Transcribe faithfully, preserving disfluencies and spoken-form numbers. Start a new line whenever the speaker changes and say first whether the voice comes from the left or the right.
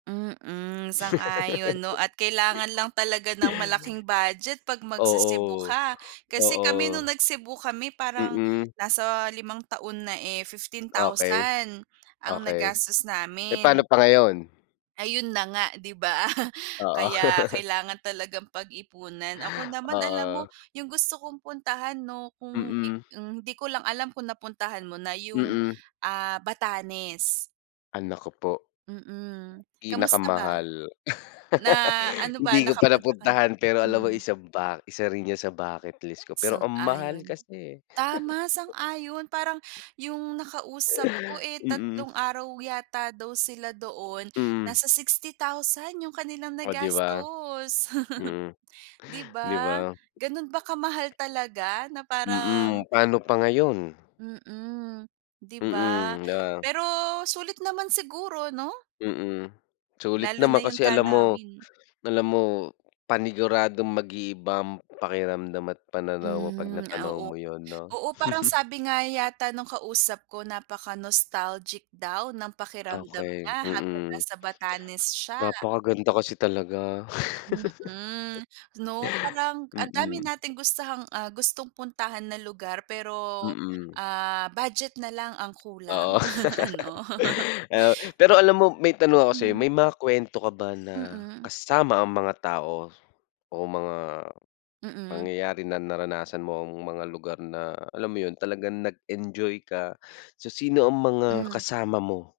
right: Mm, sang-ayon 'no at kailangan lang talaga ng malaking budget pag magce-Cebu
left: Oo.
right: ka, kasi kami nung
left: Oo.
right: nag-Cebu kami parang
left: Mm.
right: nasa limang taon na eh fifteen
left: Okey,
right: thousand ang
left: okey.
right: nagastos
left: Eh,
right: namin.
left: pa'no pa ngayon?
right: Ayun na nga, 'di ba?
left: Oo.
right: Kaya kailangan talagang pag-ipunan. Ako naman alam mo
left: Oo.
right: yung gusto kong puntahan 'no kung i
left: Mm.
right: hmm, hindi ko lang alam kung napuntahan mo na yung,
left: Mm.
right: ah, Batanes.
left: Ah, naku po.
right: Mm. Kamusta ba?
left: Pinakamahal.
right: Na, ano ba
left: Hindi ko pa
right: nakapunta ka n
left: napuntahan pero alam mo
right: Mm.
left: isa ba isa rin yan sa bucket list ko pero ang mahal
right: Sang-ayon.
left: kasi, eh.
right: Tama, sang-ayon parang yung nakausap ko, eh,
left: Mm.
right: tatlong araw yata daw sila doon,
left: Mm.
right: nasa sixty thousand yung kanilang
left: Oh 'di ba?
right: nagastos.
left: Mm.
right: 'Di
left: 'Di
right: ba?
left: ba?
right: Gano'n ba kamahal talaga na
left: Mm,
right: parang
left: pa'no pa ngayon?
right: Mm. 'Di ba?
left: Mm, oo.
right: Pero sulit naman siguro, 'no?
left: Mm. Sulit
right: Lalo na
left: naman
right: yung
left: kasi alam mo,
right: tanawin.
left: alam mo paniguradong mag-iiba ang pakiramdam at pananaw mo pag
right: Hmm,
left: natanaw
right: oo.
left: mo yun, 'no?
right: Oo parang sabi nga yata nung kausap ko napaka-nostalgic daw ng pakiramdam
left: Okey,
right: niya habang
left: mm.
right: nasa Batanes siya.
left: Napakaganda kasi talaga.
right: Mm, 'no? Parang ang dami
left: Mm.
right: nating gustahang, ah, gustong puntahan na lugar pero,
left: Mm.
right: ah, budget na lang ang
left: Oo.
right: kulang, ano?
left: Oo. Pero alam mo may tanong ako sa'yo
right: Hmm.
left: may mga kuwento ka ba na
right: Mm.
left: kasama ang mga tao o mga
right: Mm.
left: pangyayari na naranasan mo ang mga lugar na alam mo yun talagang nag-enjoy ka? So sino ang mga
right: Hmm.
left: kasama mo?